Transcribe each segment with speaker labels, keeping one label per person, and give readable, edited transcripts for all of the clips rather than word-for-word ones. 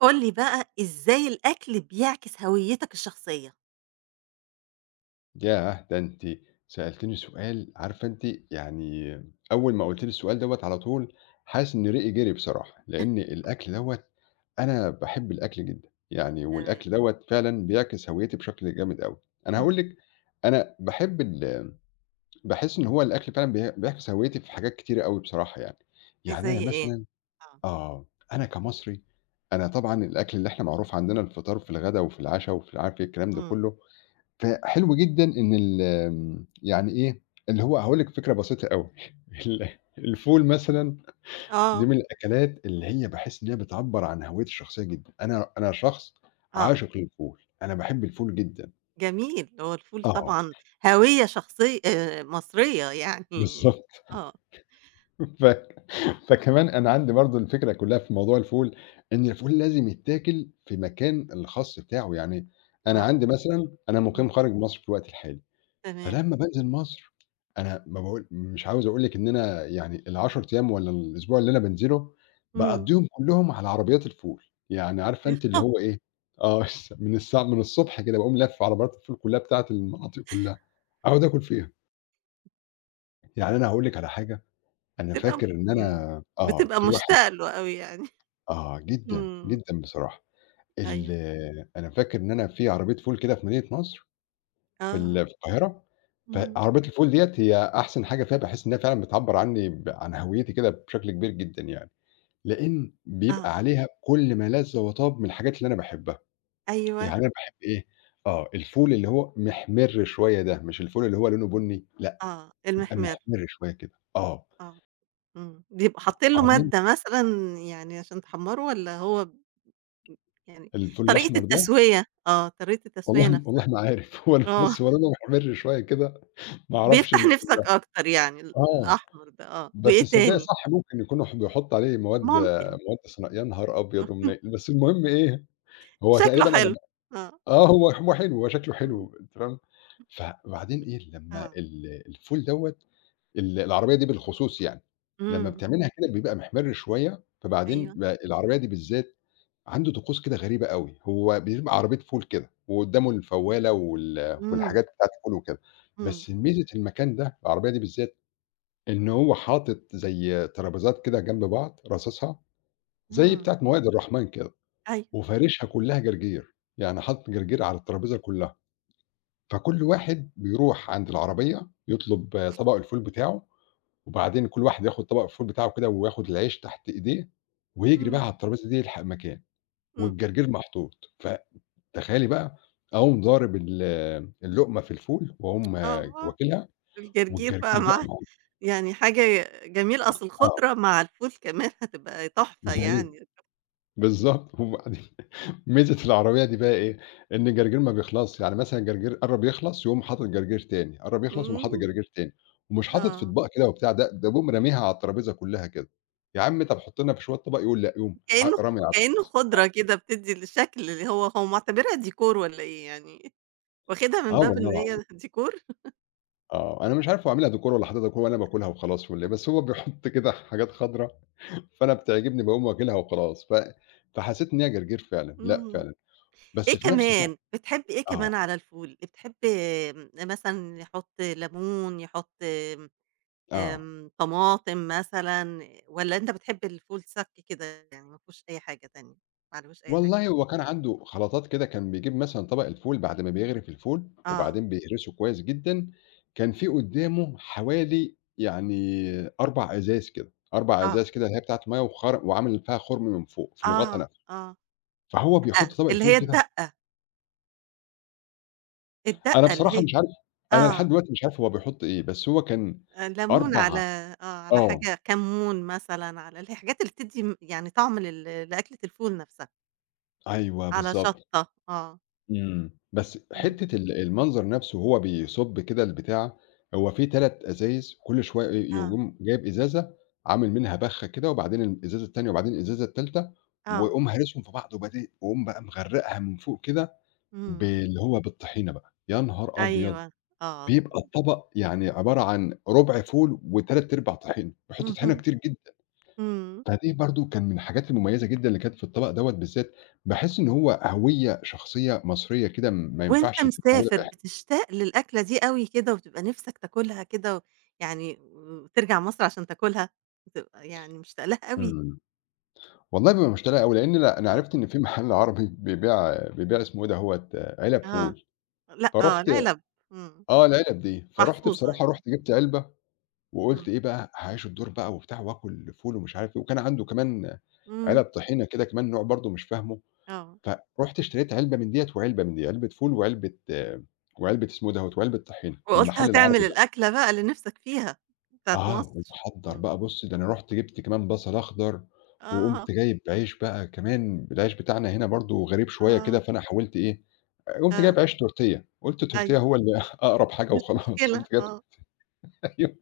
Speaker 1: قُل لي بقى إزاي الأكل بيعكس هويتك الشخصية؟
Speaker 2: ياه! ده أنتِ سألتيني سؤال، عارفة أنتِ يعني. أول ما قُلتِ لي السؤال دوّة على طول حاسس إن ريقي جري بصراحة، لإن الأكل دوّة أنا باحب الأكل جدًا، يعني
Speaker 1: تمام.
Speaker 2: والأكل دوّة فعلًا بيعكس هويتي بشكل جامد أوي. أنا هاقول
Speaker 1: إمم.
Speaker 2: لِك، أنا باحب باحس إن هو الأكل فعلًا بيعكس هويتي في حاجات كتيرة أوي بصراحة يعني. يعني أنا
Speaker 1: زي إيه؟
Speaker 2: مثلًا
Speaker 1: آه.
Speaker 2: آه، أنا كمصري، أنا طبعًا الأكل اللي إحنا معروف عندنا، الفطار في الغدا وفي العشا وفي عارف إيه الكلام ده
Speaker 1: إمم.
Speaker 2: كله. فحلو جدًا إن ال آمم، يعني إيه، اللي هو هاقول لِك فكرة بسيطة أوي، ال الفول مثلًا، دي
Speaker 1: آه،
Speaker 2: من الأكلات اللي هي باحس إن هي بتعبّر عن هويتي الشخصية جدًا. أنا شخص
Speaker 1: آه.
Speaker 2: عاشق للفول، أنا باحب الفول جدًا.
Speaker 1: جميل. هو الفول
Speaker 2: آه،
Speaker 1: طبعًا هوية شخصي مصرية يعني.
Speaker 2: بالضبط.
Speaker 1: آه،
Speaker 2: ف فكمان أنا عندي برضه الفكرة كلّها في موضوع الفول، إن الفول لازم يتاكل في مكان الخاص بتاعه. يعني أنا
Speaker 1: آه.
Speaker 2: عندي مثلًا، أنا مُقيم
Speaker 1: إمم.
Speaker 2: خارج مصر في الوقت الحالي.
Speaker 1: تمام.
Speaker 2: فلمّا بانزل مصر، أنا ما باقول، مش عاوز أقول لِك إن أنا يعني ال10 أيام والّا الأسبوع اللي أنا بانزله،
Speaker 1: إمم.
Speaker 2: باقضّيهم كلّهم على عربيات الفول. يعني عارفة أنتِ اللي هو إيه، من الساعة من الصبح كده باقوم لافف عربيات الفول كلّها بتاعة المناطق كلّها، أقعد آكل فيها. يعني أنا هاقول لِك على حاجة، أنا
Speaker 1: بتبقى.
Speaker 2: فاكر إن
Speaker 1: إمم.
Speaker 2: أنا
Speaker 1: بتبقى
Speaker 2: في واحد.
Speaker 1: مشتاقة له أوي يعني.
Speaker 2: آه، جدًا،
Speaker 1: إمم.
Speaker 2: جدًا بصراحة. ال
Speaker 1: أيوه.
Speaker 2: أنا فاكر إن أنا في عربية فول كده في مدينة نصر،
Speaker 1: آه.
Speaker 2: في القاهرة.
Speaker 1: إمم.
Speaker 2: فعربية الفول ديّة هي أحسن حاجة فيها، باحس إنها فعلًا بتعبّر عني ب عن هويتي كده بشكل كبير جدًا يعني. لإن
Speaker 1: آه.
Speaker 2: بيبقى عليها كل ما لَذ وطاب من الحاجات اللي أنا باحبها. يعني
Speaker 1: أيوه.
Speaker 2: أنا باحب إيه، آه، الفول اللي هو محمِر شوية ده، مش الفول اللي هو لونه بُني، لأ.
Speaker 1: آه.
Speaker 2: يبقى
Speaker 1: المحمِر.
Speaker 2: محمِر شوية كده، آه،
Speaker 1: آه. إمم. بيبقوا حاطين له
Speaker 2: وبعدين
Speaker 1: مادة مثلًا يعني عشان تحمّره والّا هو؟ إمم، يعني
Speaker 2: الفول
Speaker 1: طريقة
Speaker 2: الأحمر ده،
Speaker 1: التسوية، آه، طريقة التسوية
Speaker 2: والله
Speaker 1: نفسها،
Speaker 2: والله ما عارف. هو
Speaker 1: آه،
Speaker 2: بُص، هو لونه محمِر شوية كده، ما أعرفش
Speaker 1: بيفتح نفسك أكتر يعني
Speaker 2: آه.
Speaker 1: الأحمر ده، آه،
Speaker 2: بس
Speaker 1: وإيه
Speaker 2: تصدّقي
Speaker 1: تاني؟
Speaker 2: صح، ممكن يكونوا بيحطّوا عليه
Speaker 1: ممكن،
Speaker 2: مواد صناعية، يا نهار أبيض ومنيل! بس المهم إيه، هو
Speaker 1: شكله
Speaker 2: تقريبًا أنا ب
Speaker 1: حلو، آه،
Speaker 2: آه، هو حلو، هو شكله
Speaker 1: إمم،
Speaker 2: حلو تمام. فبعدين إيه لمّا
Speaker 1: آه،
Speaker 2: الفول دوّة، العربية دي بالخصوص يعني، لمّا
Speaker 1: إمم،
Speaker 2: بتعملها كده بيبقى محمِر شوية. فبعدين
Speaker 1: أيوه،
Speaker 2: العربية دي بالذات عنده طقوس كده غريبة أوي. هو بيبقى عربية فول كده وقدّامه الفوّالة
Speaker 1: إمم،
Speaker 2: والحاجات بتاعة الفول وكده.
Speaker 1: إمم،
Speaker 2: بس ميزة المكان ده، العربية دي بالذات، إن هو حاطط زي ترابيزات كده جنب بعض راصصها، زي
Speaker 1: إمم،
Speaker 2: بتاعة موائد الرحمن كده،
Speaker 1: أيوه،
Speaker 2: وفارشها كلّها جرجير. يعني حاطط جرجير على الترابيزة كلّها. فكل واحد بيروح عند العربية يطلب طبق الفول بتاعه، وبعدين كل واحد ياخد طبق الفول بتاعه كده وياخد العيش تحت إيديه، ويجري بقى
Speaker 1: إمم،
Speaker 2: على الترابيزة دي يلحق مكان،
Speaker 1: إمم،
Speaker 2: والجرجير محطوط. فتخيلي بقى، أقوم ضارب اللقمة في الفول وأقوم
Speaker 1: أها،
Speaker 2: واكلها
Speaker 1: الجرجير بقى
Speaker 2: والجرجير بقى
Speaker 1: معاه،
Speaker 2: معايا.
Speaker 1: يعني حاجة جميلة، أصل
Speaker 2: آه،
Speaker 1: الخضرة مع الفول كمان هتبقى تحفة
Speaker 2: أيوه
Speaker 1: يعني.
Speaker 2: بالضبط. وبعدين ميزة العربية دي بقى إيه، إن الجرجير ما بيخلصش. يعني مثلًا الجرجير قرّب يخلص يقوم حاطط جرجير تاني، قرّب يخلص يقوم حاطط
Speaker 1: إمم،
Speaker 2: جرجير تاني. ومش حاطط في
Speaker 1: آه.
Speaker 2: أطباق كده وبتاع، ده بيقوم راميها على الترابيزة كلّها كده. يا عم طب حُط لنا في شوية طبق، يقول لأ، يقوم
Speaker 1: كإنه خ
Speaker 2: رامي على
Speaker 1: كإنه
Speaker 2: الترابيزة.
Speaker 1: خضرة كده بتدّي الشكل، اللي هو هو معتبرها ديكور والّا إيه يعني؟ واخدها من
Speaker 2: آه
Speaker 1: باب
Speaker 2: والله
Speaker 1: إن
Speaker 2: العظيم.
Speaker 1: هي ديكور؟
Speaker 2: آه، أنا مش عارف هو عاملها decor والّا حاططها decor وأنا باكلها وخلاص والّا إيه، بس هو بيحط كده حاجات خضرا. فأنا بتعجبني باقوم واكلها وخلاص. فحسيت إن هي جرجير فعلًا، لأ
Speaker 1: إمم.
Speaker 2: فعلًا. بس
Speaker 1: إيه
Speaker 2: في نفس الوقت
Speaker 1: كمان، بتحبّي إيه
Speaker 2: آه،
Speaker 1: كمان على الفول؟ بتحبّي آمم، مثلًا يحُط ليمون، يحُط آمم،
Speaker 2: آه.
Speaker 1: آمم، طماطم مثلًا، والّا أنت بتحب الفول صَك كده يعني ما فيهوش أي حاجة تانية، ما عليهوش أي حاجة؟
Speaker 2: والله هو كان عنده خلطات كده، كان بيجيب مثلًا طبق الفول بعد ما بيغرف الفول،
Speaker 1: آه،
Speaker 2: وبعدين بيهرسه كويس جدًا. كان في قدّامه حوالي يعني 4 أزايز كده، 4
Speaker 1: آه،
Speaker 2: أزايز كده، اللي هي بتاعة مَيّة وخر، وعامل فيها خُرم من فوق في الغطا
Speaker 1: آه،
Speaker 2: نفسه.
Speaker 1: آه.
Speaker 2: فهو بيحط
Speaker 1: دقّة،
Speaker 2: طبق
Speaker 1: اللي
Speaker 2: الفول
Speaker 1: هي
Speaker 2: كده.
Speaker 1: الدقّة،
Speaker 2: أنا
Speaker 1: الدقّة اللي
Speaker 2: بصراحة
Speaker 1: هي،
Speaker 2: مش عارف، أنا
Speaker 1: آه.
Speaker 2: لحد دلوقتي مش عارف هو بيحط إيه، بس هو كان
Speaker 1: لَمُون على،
Speaker 2: 4.
Speaker 1: آه، على
Speaker 2: آه،
Speaker 1: حاجة كمّون مثلًا، على اللي هي الحاجات اللي بتدّي م يعني طعم لل لأكلة الفول نَفْسها،
Speaker 2: أيوه
Speaker 1: على
Speaker 2: بالضبط.
Speaker 1: شطّة، آه،
Speaker 2: إمم. بس
Speaker 1: اهم.
Speaker 2: حتّة المنظر نَفْسه وهو بيصُب كده البتاع، هو في 3 أزايز. كل شوية
Speaker 1: آه،
Speaker 2: يقوم جايب إزازة عامل منها بَخّة كده، وبعدين الإزازة التانية وبعدين الإزازة التالتة،
Speaker 1: آه،
Speaker 2: ويقوم هارسهم في بعض وبادئ، ويقوم بقى مغرّقها من فوق كده
Speaker 1: إمم،
Speaker 2: باللي هو بالطحينة بقى. يا نهار أبيض!
Speaker 1: أيوه، آه،
Speaker 2: بيبقى الطبق يعني عبارة عن رُبع فول و3/4 طحينة، بيحُطّوا طحينة
Speaker 1: اهم،
Speaker 2: كتير جدًا.
Speaker 1: إمم.
Speaker 2: فدي برضه كان من الحاجات المميزة جدًا اللي كانت في الطبق دوّة بالذات. باحس إن هو هوية شخصية مصرية كده، ما
Speaker 1: وأنت
Speaker 2: ينفعش تبقى موجودة في
Speaker 1: مسافر
Speaker 2: أي حتة.
Speaker 1: بتشتاق للأكلة دي أوي كده وبتبقى نِفْسك تاكلها كده و يعني وترجع مصر عشان تاكلها، بتبقى يعني مشتاق لها أوي؟
Speaker 2: إمم. والله بابقى مش طالع أوي، لإن أنا
Speaker 1: آه،
Speaker 2: عرفت إن في محل عربي بيبيع، اسمه إيه دوّة، علب
Speaker 1: آه،
Speaker 2: فول.
Speaker 1: لأ، آه،
Speaker 2: فرُحت،
Speaker 1: العِلَب، إمم،
Speaker 2: آه، العلب دي. فرُحت
Speaker 1: محفوظة
Speaker 2: بصراحة،
Speaker 1: يعني،
Speaker 2: رُحت جِبت علبة
Speaker 1: إمم،
Speaker 2: وقُلت إيه بقى، هاعيش الدور بقى وبتاع وآكل فول ومش عارف إيه. وكان عنده كمان
Speaker 1: إمم،
Speaker 2: علب طحينة كده كمان، نوع برضه مش فاهمه.
Speaker 1: آه.
Speaker 2: فرُحت اشتريت علبة من ديّة وعلبة من دي، علبة فول وعلبة آه، وعلبة اسمه دوّة، وعلبة طحينة من
Speaker 1: وقُلت
Speaker 2: المحل
Speaker 1: هتعمل
Speaker 2: العربي ده.
Speaker 1: الأكلة بقى اللي نِفْسك فيها، بتاعة
Speaker 2: آه،
Speaker 1: مصر.
Speaker 2: ومحضّر
Speaker 1: إمم.
Speaker 2: بقى بُص، ده أنا رُحت جِبت كمان بصل أخضر،
Speaker 1: آه،
Speaker 2: وقُمت جايب عيش بقى كمان. العيش بتاعنا هنا برضه غريب شوية كده،
Speaker 1: آه،
Speaker 2: فأنا حاولت إيه، قُمت جايب
Speaker 1: آه،
Speaker 2: عيش تورتية. قُلت
Speaker 1: أيوه،
Speaker 2: التورتية هو اللي أقرب حاجة
Speaker 1: مش
Speaker 2: وخلاص.
Speaker 1: مشكلة،
Speaker 2: قُمت جايب
Speaker 1: آه،
Speaker 2: أيوه،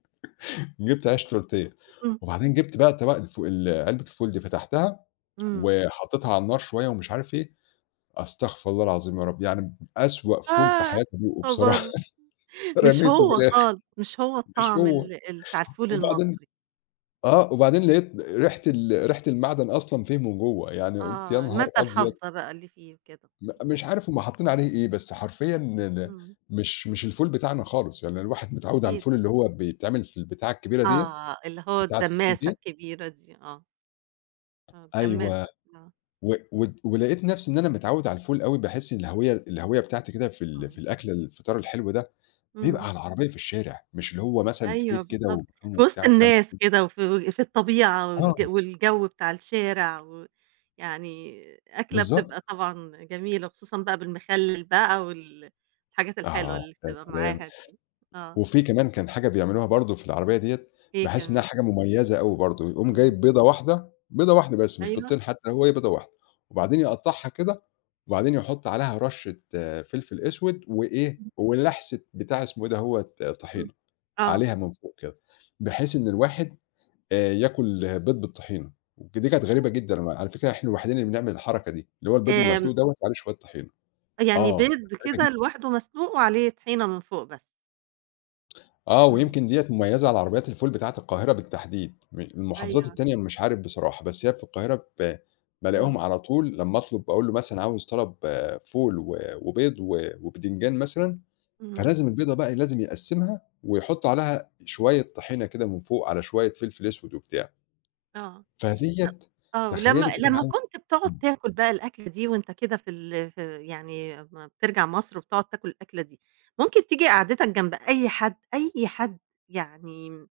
Speaker 2: جِبت عيش تورتية،
Speaker 1: إمم،
Speaker 2: وبعدين جِبت بقى طبق الف ال علبة الفول دي، فتحتها
Speaker 1: إمم.
Speaker 2: وحطيتها على النار شوية ومش عارف إيه. أستغفر الله العظيم يا رب، يعني أسوأ فول في
Speaker 1: آه،
Speaker 2: حياتي
Speaker 1: يا
Speaker 2: دوقه بصراحة.
Speaker 1: خبر! مش
Speaker 2: رميته في
Speaker 1: هو
Speaker 2: الآخر،
Speaker 1: خالص، مش هو
Speaker 2: مش
Speaker 1: الطعم
Speaker 2: هو.
Speaker 1: ال ال بتاع الفول
Speaker 2: وبعدين
Speaker 1: المصري.
Speaker 2: آه، وبعدين لقيت ريحة ريحة المعدن أصلًا فيه من جوّه. يعني قُلت يا
Speaker 1: آه،
Speaker 2: نهار
Speaker 1: المادة
Speaker 2: أبيض!
Speaker 1: الحافظة بقى اللي فيه وكده. إمم،
Speaker 2: مش عارف هُم حاطين عليه إيه، بس حرفيًا
Speaker 1: إمم،
Speaker 2: مش الفول بتاعنا خالص. يعني الواحد متعوّد على
Speaker 1: أكيد.
Speaker 2: الفول اللي هو بيتعمل في البتاعة الكبيرة ديّة،
Speaker 1: آه، اللي هو
Speaker 2: بتاعة الفول
Speaker 1: الدمّاسة
Speaker 2: ديّة.
Speaker 1: الكبيرة دي، آه، آه،
Speaker 2: أيوه.
Speaker 1: الدمّاسة، آه،
Speaker 2: و ود ولقيت نفسي إن أنا متعوّد على الفول أوي. باحس الهوية بتاعتي كده
Speaker 1: إمم،
Speaker 2: في الأكل، الفطار الحلو ده. بيبقى
Speaker 1: إمم.
Speaker 2: على العربية في الشارع، مش اللي هو مثلًا في
Speaker 1: أيوه
Speaker 2: بيت كده
Speaker 1: بالضبط،
Speaker 2: وبيكون
Speaker 1: في
Speaker 2: وبتاع
Speaker 1: وسط
Speaker 2: والكلام
Speaker 1: الناس
Speaker 2: ده.
Speaker 1: كده وفي في الطبيعة
Speaker 2: آه،
Speaker 1: والجو بتاع الشارع و يعني أكلة
Speaker 2: بالضبط.
Speaker 1: بتبقى طبعًا جميلة، وخصوصًا بقى بالمخلل بقى وال الحاجات الحلوة
Speaker 2: آه،
Speaker 1: اللي
Speaker 2: يا
Speaker 1: بتبقى
Speaker 2: سلام!
Speaker 1: معاها دي. آه،
Speaker 2: وفي كمان كان حاجة بيعملوها برضه في العربية ديّة،
Speaker 1: إيه
Speaker 2: باحس إنها
Speaker 1: كمان؟
Speaker 2: حاجة مميزة أوي برضه. يقوم
Speaker 1: إمم،
Speaker 2: جايب بيضة واحدة، بيضة واحدة بس مش
Speaker 1: أيوه،
Speaker 2: بيضتين حتى، هي بيضة واحدة، وبعدين يقطّعها كده، وبعدين يحط عليها رشة فلفل أسود وإيه، ولحسة بتاع اسمه إيه دهوّة،
Speaker 1: إمم،
Speaker 2: طحينة
Speaker 1: آه،
Speaker 2: عليها من فوق كده، بحيث إن الواحد ياكل بيض بالطحينة. دي كانت غريبة جدًا، أنا على فكرة إحنا الوحيدين اللي بنعمل الحركة دي، اللي هو البيض
Speaker 1: آمم،
Speaker 2: المسلوق دوّة وعليه شوية طحينة.
Speaker 1: يعني
Speaker 2: آه،
Speaker 1: بيض
Speaker 2: غريبة جدًا.
Speaker 1: كده لوحده مسلوق وعليه طحينة من فوق بس.
Speaker 2: آه،
Speaker 1: إمم،
Speaker 2: ويمكن ديّة مميزة على عربيات الفول بتاعة القاهرة بالتحديد، المحافظات
Speaker 1: أيوه،
Speaker 2: التانية مش عارف بصراحة، بس هي في القاهرة بالاقيهم
Speaker 1: إمم،
Speaker 2: على طول لمّا أطلب، أقول له مثلًا عاوز طلب آه، فول وبيض وبتنجان مثلًا.
Speaker 1: إمم،
Speaker 2: فلازم البيضة بقى لازم يقسّمها ويحط عليها شوية طحينة كده من فوق، على شوية فلفل أسود وبتاع.
Speaker 1: آه.
Speaker 2: فديّة
Speaker 1: آه، ولمّا
Speaker 2: تخيّلي كده
Speaker 1: لمّا
Speaker 2: معايا.
Speaker 1: كنت بتقعد
Speaker 2: إمم.
Speaker 1: تاكل بقى الأكلة دي وأنت كده في ال في يعني، أمّا بترجع مصر وبتقعد تاكل الأكلة دي، ممكن تيجي قعدتك جنب أي حد، أي حد يعني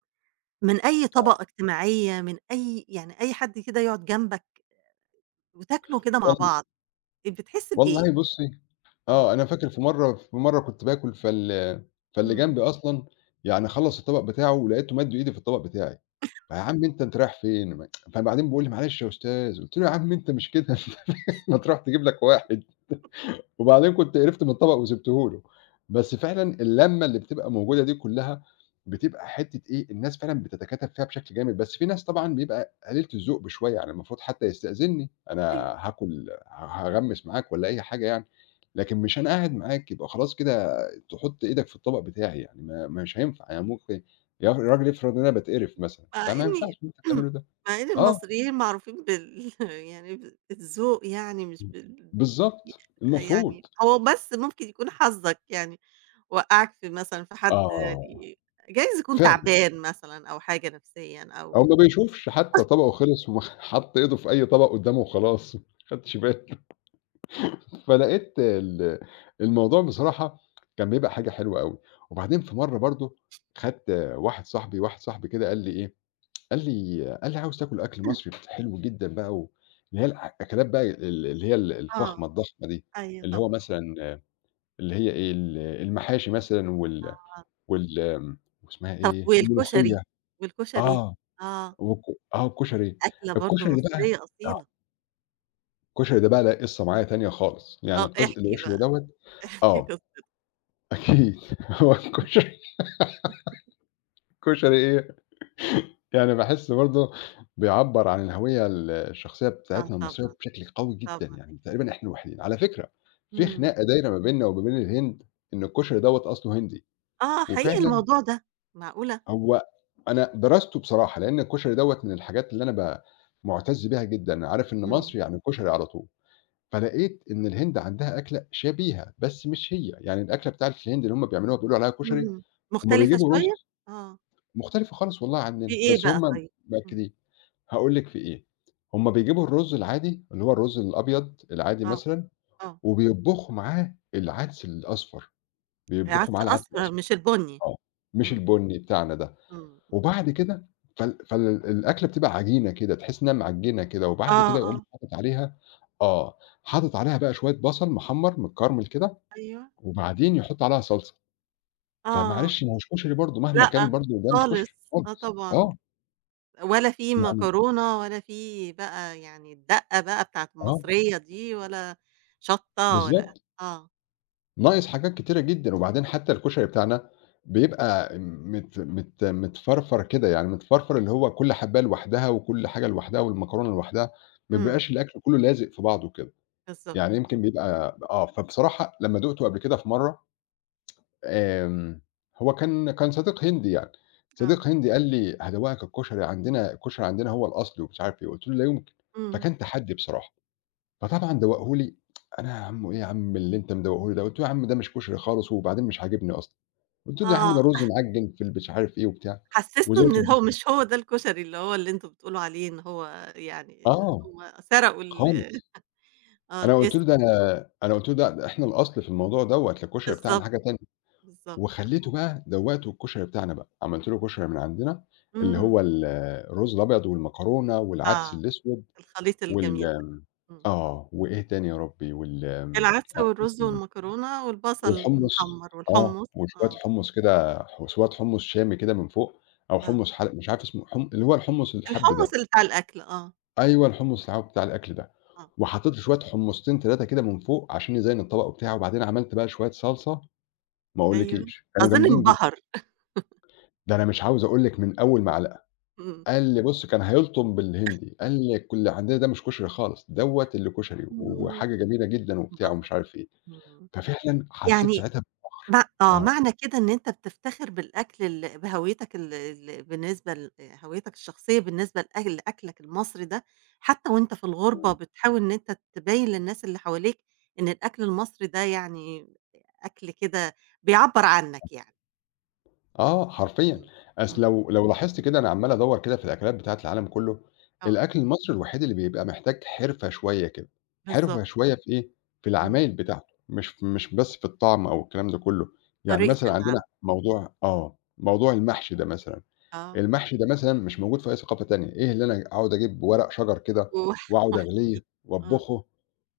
Speaker 1: من أي طبقة اجتماعية، من أي يعني أي حد كده يقعد جنبك وتاكلوا كده مع
Speaker 2: وال
Speaker 1: بعض، إيه، بتحس بإيه؟
Speaker 2: والله بُصّي، آه،
Speaker 1: آه،
Speaker 2: أنا فاكر في مرّة، في مرّة كنت باكل فاللي
Speaker 1: إمم،
Speaker 2: جنبي أصلًا يعني خلّص الطبق بتاعه ولقيته مَد إيدي في الطبق بتاعي. فيا عم أنت أنت رايح فين؟ ما فبعدين بيقول لي: "معلش يا أستاذ." قُلت له: "يا عم أنت مش كده، ما تروح تجيب لك واحد." وبعدين كنت قرفت من الطبق وسِبته له. بس فعلًا اللمة اللي بتبقى موجودة دي كلّها، بتبقى حتّة إيه، الناس فعلًا بتتكاتف فيها بشكل جامد. بس في ناس طبعًا بيبقى قليلة الذوق بشوية، يعني المفروض حتى يستأذنّي، أنا
Speaker 1: أيوه،
Speaker 2: هاكل هاغمّس معاك والّا أي حاجة يعني. لكن مش أنا قاعد معاك يبقى خلاص كده تحُط إيدك في الطبق بتاعي يعني. ما مش هينفع، يعني ممكن، يا راجل افرض إن أنا باتقرف مثلًا،
Speaker 1: مع
Speaker 2: فما
Speaker 1: إني
Speaker 2: ينفعش اللي أنت بتعمله ده.
Speaker 1: مع إن
Speaker 2: آه،
Speaker 1: المصريين معروفين بال يعني ب الذوق يعني مش بال.
Speaker 2: بالضبط، المفروض.
Speaker 1: يعني هو بس ممكن يكون حظك يعني. وقّعك في مثلًا في حد
Speaker 2: آه،
Speaker 1: يعني جايز يكون
Speaker 2: فعلًا.
Speaker 1: تعبان مثلًا، أو حاجة نفسيًا
Speaker 2: أو ما
Speaker 1: أو،
Speaker 2: بيشوفش حتى طبقه خلص وما حَط إيده في أي طبق قدّامه وخلاص، ما خدش باله. فلقيت الموضوع بصراحة كان بيبقى حاجة حلوة أوي. وبعدين في مرّة برضه خدت واحد صاحبي كده قال لي إيه، قال لي: "عاوز تاكل أكل مصري حلو جدًا بقى و" اللي هي الأكلات بقى اللي هي
Speaker 1: آه،
Speaker 2: الفخمة الضخمة دي.
Speaker 1: أيوه
Speaker 2: اللي هو
Speaker 1: طبعًا.
Speaker 2: مثلًا، اللي هي إيه، المحاشي مثلًا وال
Speaker 1: آه،
Speaker 2: وال آمم، واسمها
Speaker 1: طب
Speaker 2: إيه،
Speaker 1: والكشري،
Speaker 2: الملوخية.
Speaker 1: والكشري؟
Speaker 2: آه،
Speaker 1: آه،
Speaker 2: والك آه، والكشري.
Speaker 1: أكلة برضه
Speaker 2: الكشري ده
Speaker 1: مصرية
Speaker 2: بقى،
Speaker 1: أصيلة،
Speaker 2: الكشري ده بقى ليه قصة معايا تانية خالص. يعني
Speaker 1: آه، احكِ
Speaker 2: الكشري
Speaker 1: بقى،
Speaker 2: دوّة،
Speaker 1: احكِ
Speaker 2: آه،
Speaker 1: قصتك.
Speaker 2: أكيد. هو الكشري الكشري إيه، يعني باحس برضه بيعبّر عن الهوية الشخصية
Speaker 1: آه
Speaker 2: بتاعتنا المصرية
Speaker 1: طبعًا،
Speaker 2: بشكل قوي جدًا.
Speaker 1: طبعًا
Speaker 2: يعني
Speaker 1: أكيد،
Speaker 2: تقريبًا إحنا الوحيدين. على فكرة في
Speaker 1: إمم،
Speaker 2: خناقة دايرة ما بيننا وما بين الهند، إن الكشري دوّة أصله هندي.
Speaker 1: آه حقيقي
Speaker 2: وفعلًا
Speaker 1: الموضوع ده، معقولة!
Speaker 2: هو، أنا دراسته بصراحة، لإن الكشري دوّة من الحاجات اللي أنا ب مُعتَز بيها جدًا. عارف إن
Speaker 1: إمم،
Speaker 2: مصر يعني كشري على طول. فلقيت إن الهند عندها أكلة شبيهة، بس مش هي. يعني الأكلة بتاعة الهند اللي هم بيعملوها بيقولوا عليها كشري،
Speaker 1: إمم،
Speaker 2: هم
Speaker 1: مختلفة
Speaker 2: بيجيبوا
Speaker 1: شوية؟
Speaker 2: رز،
Speaker 1: آه،
Speaker 2: مختلفة خالص والله
Speaker 1: في
Speaker 2: عننا،
Speaker 1: إيه
Speaker 2: بس
Speaker 1: بقى
Speaker 2: هم
Speaker 1: طيب؟ إمم،
Speaker 2: مأكّدين. هاقول لِك في إيه، هم بيجيبوا الرز العادي، اللي هو الرز الأبيض العادي
Speaker 1: آه،
Speaker 2: مثلًا،
Speaker 1: آه،
Speaker 2: وبيطبخوا معاه العدس الأصفر، بيطبخوا
Speaker 1: عدس
Speaker 2: معاه العدس
Speaker 1: أسمر
Speaker 2: الأصفر،
Speaker 1: مش البني،
Speaker 2: آه، مش
Speaker 1: إمم،
Speaker 2: البني بتاعنا ده.
Speaker 1: إمم، إمم،
Speaker 2: وبعد كده فالأكلة بتبقى عجينة كده، تحس إنها معجنة كده، وبعد
Speaker 1: آه،
Speaker 2: كده يقوم
Speaker 1: آه.
Speaker 2: حاطط عليها، آه، حاطط عليها بقى شوية بصل محمّر متكرمل كده،
Speaker 1: أيوه.
Speaker 2: وبعدين يحط عليها صلصة.
Speaker 1: آه،
Speaker 2: فمعلش ما هوش كشري برضه، مهما كان
Speaker 1: لأ،
Speaker 2: برضه ده مش
Speaker 1: خالص.
Speaker 2: كشري
Speaker 1: آه
Speaker 2: خالص.
Speaker 1: طبعًا.
Speaker 2: آه،
Speaker 1: ولا في
Speaker 2: يعني
Speaker 1: مكرونة، ولا في بقى يعني الدقة بقى بتاعة
Speaker 2: آه،
Speaker 1: المصرية دي، ولا شطة ولا
Speaker 2: بالضبط.
Speaker 1: آه.
Speaker 2: ناقص حاجات كتيرة جدًا. وبعدين حتى الكشري بتاعنا بيبقى مت مت متفرفر كده. يعني متفرفر اللي هو كل حباية لوحدها، وكل حاجة لوحدها، والمكرونة لوحدها، ما
Speaker 1: إمم.
Speaker 2: بيبقاش الأكل كله لازق في بعضه كده. يعني
Speaker 1: بالضبط.
Speaker 2: يمكن بيبقى آه، فبصراحة لمّا دُقته قبل كده في مرّة، آمم، هو كان كان صديق هندي يعني،
Speaker 1: آه.
Speaker 2: صديق هندي قال لي: "هادوّقك الكشري عندنا، الكشري عندنا هو الأصلي،" ومش عارف إيه. قُلت له: "لا يمكن."
Speaker 1: إمم.
Speaker 2: فكان تحدّي بصراحة. فطبعًا دوّقه لي، أنا يا عم إيه يا عم اللي أنت مدوّقه لي ده؟ قُلت له: "يا عم ده مش كشري خالص، وبعدين مش عاجبني أصلًا." قُلت له: "يا عم ده
Speaker 1: آه.
Speaker 2: رُز معجّن في ال مش عارف إيه وبتاع."
Speaker 1: حسّسته
Speaker 2: وإزاي
Speaker 1: إن هو
Speaker 2: تطبخه ده،
Speaker 1: مش هو ده الكشري اللي هو اللي أنتم بتقولوا عليه إن هو يعني،
Speaker 2: آه،
Speaker 1: هم سرقوا ال
Speaker 2: خالص.
Speaker 1: آه
Speaker 2: أنا قُلت له:
Speaker 1: الاسم.
Speaker 2: "ده أنا أنا قُلت له: "ده إحنا الأصل في الموضوع دوّة، الكشري بتاعنا
Speaker 1: بالضبط،
Speaker 2: حاجة تانية."
Speaker 1: بالضبط.
Speaker 2: وخلّيته بقى دوّقته الكشري بتاعنا بقى، عملت له كشري من عندنا، اللي هو
Speaker 1: إمم.
Speaker 2: الرز الأبيض والمكرونة والعدس
Speaker 1: آه.
Speaker 2: الأسود
Speaker 1: الخليط
Speaker 2: وال
Speaker 1: الجميل ده. إمم.
Speaker 2: آه، وإيه تاني يا ربي
Speaker 1: العدس والرز
Speaker 2: آمم،
Speaker 1: والمكرونة والبصل
Speaker 2: والحمص.
Speaker 1: المحمّر
Speaker 2: آه،
Speaker 1: والحمُّص،
Speaker 2: وشوية
Speaker 1: آه،
Speaker 2: حمص كده، شوية حمص شامي كده من فوق، أو
Speaker 1: آه،
Speaker 2: حمص حَلَب مش عارف اسمه، اللي هو الحمص الحَب ده.
Speaker 1: الحمُّص اللي بتاع الأكل، آه،
Speaker 2: أيوه، الحمص الحَب بتاع الأكل ده.
Speaker 1: آه،
Speaker 2: وحطيت له شوية حمصتين 3 كده من فوق عشان يزيّن الطبق وبتاع، وبعدين عملت بقى شوية صلصة، ما
Speaker 1: أيوه،
Speaker 2: أقولكيش، كانوا
Speaker 1: أظن
Speaker 2: جامدين جدًا.
Speaker 1: انبهر،
Speaker 2: ده أنا مش عاوز أقول لِك، من أول معلقة
Speaker 1: إمم،
Speaker 2: قال لي بُص، كان هيلطم بالهندي، قال لي اللي عندنا ده مش كشري خالص، دوّة اللي كشري
Speaker 1: إمم،
Speaker 2: وحاجة جميلة جدًا وبتاع ومش
Speaker 1: انبسط،
Speaker 2: عارف إيه.
Speaker 1: إمم،
Speaker 2: ففعلًا حسيت
Speaker 1: يعني
Speaker 2: ساعتها ب
Speaker 1: مع آه،
Speaker 2: آه،
Speaker 1: معنى كده إن أنت بتفتخر بالأكل بهويتك ال ال بالنسبة ل هويتك الشخصية بالنسبة لأكلك المصري ده، حتى وأنت في الغُربة
Speaker 2: إمم،
Speaker 1: بتحاول إن أنت تبيّن للناس اللي حواليك إن الأكل المصري ده يعني أكل كده بيعبّر عنّك يعني،
Speaker 2: آه حرفيًا.
Speaker 1: إمم،
Speaker 2: أصل
Speaker 1: إمم،
Speaker 2: لو لاحظتِ كده أنا عمّال أدوّر كده في الأكلات بتاعة العالم كله،
Speaker 1: آه.
Speaker 2: الأكل المصري الوحيد اللي بيبقى محتاج حرفة شوية كده، حرفة
Speaker 1: بالضبط،
Speaker 2: شوية في إيه، في
Speaker 1: إمم،
Speaker 2: العمايل بتاعته، مش بس في الطعم أو الكلام ده كله. يعني
Speaker 1: طريقة
Speaker 2: مثلًا عندنا
Speaker 1: العمل،
Speaker 2: موضوع آه، موضوع المحشي ده مثلًا.
Speaker 1: آه،
Speaker 2: المحشي ده مثلًا مش موجود في أي ثقافة تانية. إيه اللي أنا أقعد أجيب ورق شجر كده وأقعد أغليه
Speaker 1: وحشيك، آه،
Speaker 2: وأطبخه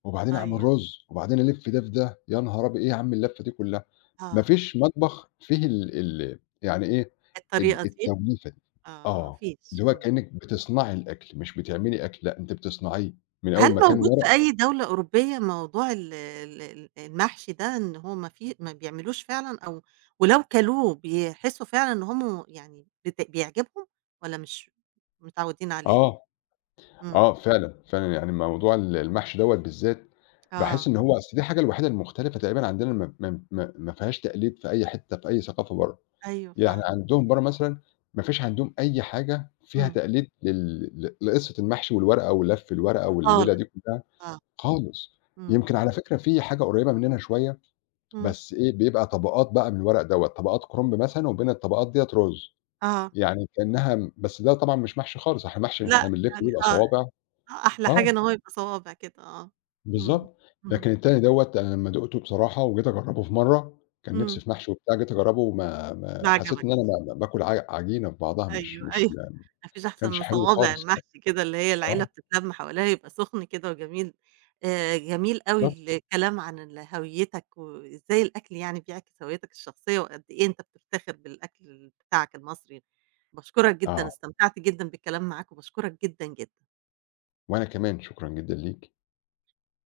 Speaker 2: وبعدين أعمل
Speaker 1: أيوه،
Speaker 2: رز وبعدين ألِف ده في ده، يا نهار أبي إيه يا عم اللفة دي كلها! ما
Speaker 1: آه،
Speaker 2: فيش مطبخ فيه ال ال يعني إيه،
Speaker 1: الطريقة دي،
Speaker 2: التوليفة دي.
Speaker 1: آه، ما
Speaker 2: آه، اللي
Speaker 1: فيش،
Speaker 2: هو
Speaker 1: إمم،
Speaker 2: كإنِّك بتصنعي الأكل مش بتعملي أكل، لأ أنتِ بتصنعيه من أول
Speaker 1: هل
Speaker 2: ما كان
Speaker 1: موجود
Speaker 2: ورق.
Speaker 1: في أي دولة أوروبية موضوع ال ال ال المحشي ده إن هو ما بيعملوش فعلًا، أو ولو كلوه بيحسوا فعلًا إن هم يعني بيعجبهم، والّا مش متعودين عليه؟
Speaker 2: آه.
Speaker 1: إمم،
Speaker 2: آه فعلًا، فعلًا. يعني موضوع المحشي دوّة بالذات، باحس
Speaker 1: آه،
Speaker 2: إن هو أصل دي الحاجة الوحيدة المختلفة تقريبًا عندنا، ما ما ما ما فيهاش تقليد في أي حتة في أي ثقافة برّه.
Speaker 1: أيوه
Speaker 2: يعني
Speaker 1: فعلًا،
Speaker 2: عندهم برّه مثلًا ما فيش عندهم أي حاجة فيها
Speaker 1: إمم،
Speaker 2: تقليد لل ل لقصة المحشي والورقة ولَف الورقة والليلة
Speaker 1: خالص،
Speaker 2: دي كلّها،
Speaker 1: آه،
Speaker 2: خالص.
Speaker 1: إمم،
Speaker 2: يمكن على فكرة في حاجة قريبة مننا شوية،
Speaker 1: إمم،
Speaker 2: بس إيه، بيبقى طبقات بقى من الورق دوّة، طبقات كُرنب مثلًا وبين الطبقات ديّة رز.
Speaker 1: آه،
Speaker 2: يعني كأنها، بس ده طبعًا مش محشي خالص، إحنا محشي
Speaker 1: لأ
Speaker 2: إحنا بنلِف
Speaker 1: يعني
Speaker 2: بيبقى
Speaker 1: آه.
Speaker 2: صوابع.
Speaker 1: آه، أحلى حاجة
Speaker 2: آه.
Speaker 1: إن هو يبقى صوابع كده، آه، إمم،
Speaker 2: بالضبط.
Speaker 1: اهم،
Speaker 2: لكن التاني دوّة أنا لمّا دُقته بصراحة وجيت أجرّبه في مرّة، كان
Speaker 1: إمم،
Speaker 2: نِفْسي في محشي وبتاع، جيت أجرّبه ما
Speaker 1: ما
Speaker 2: حسيت إن أنا
Speaker 1: عجبكش،
Speaker 2: ما باكل عجينة في بعضها، مش
Speaker 1: أيوه،
Speaker 2: مش
Speaker 1: أيوه،
Speaker 2: ما
Speaker 1: ما فيش أحسن
Speaker 2: كانش
Speaker 1: من
Speaker 2: حلو
Speaker 1: صوابع
Speaker 2: خالص.
Speaker 1: المحشي كده، اللي هي العيلة
Speaker 2: آه
Speaker 1: بتتلم حواليها يبقى سخن كده وجميل، جميل أوي
Speaker 2: بالضبط.
Speaker 1: الكلام عن ال هويتك وإزاي الأكل يعني بيعكس هويتك الشخصية وقد إيه أنت بتفتخر بالأكل بتاعك المصري، باشكرك جدًا،
Speaker 2: آه،
Speaker 1: استمتعت جدًا بالكلام معاك وباشكرك جدًا، جدًا.
Speaker 2: وأنا كمان شكرًا جدًا ليك.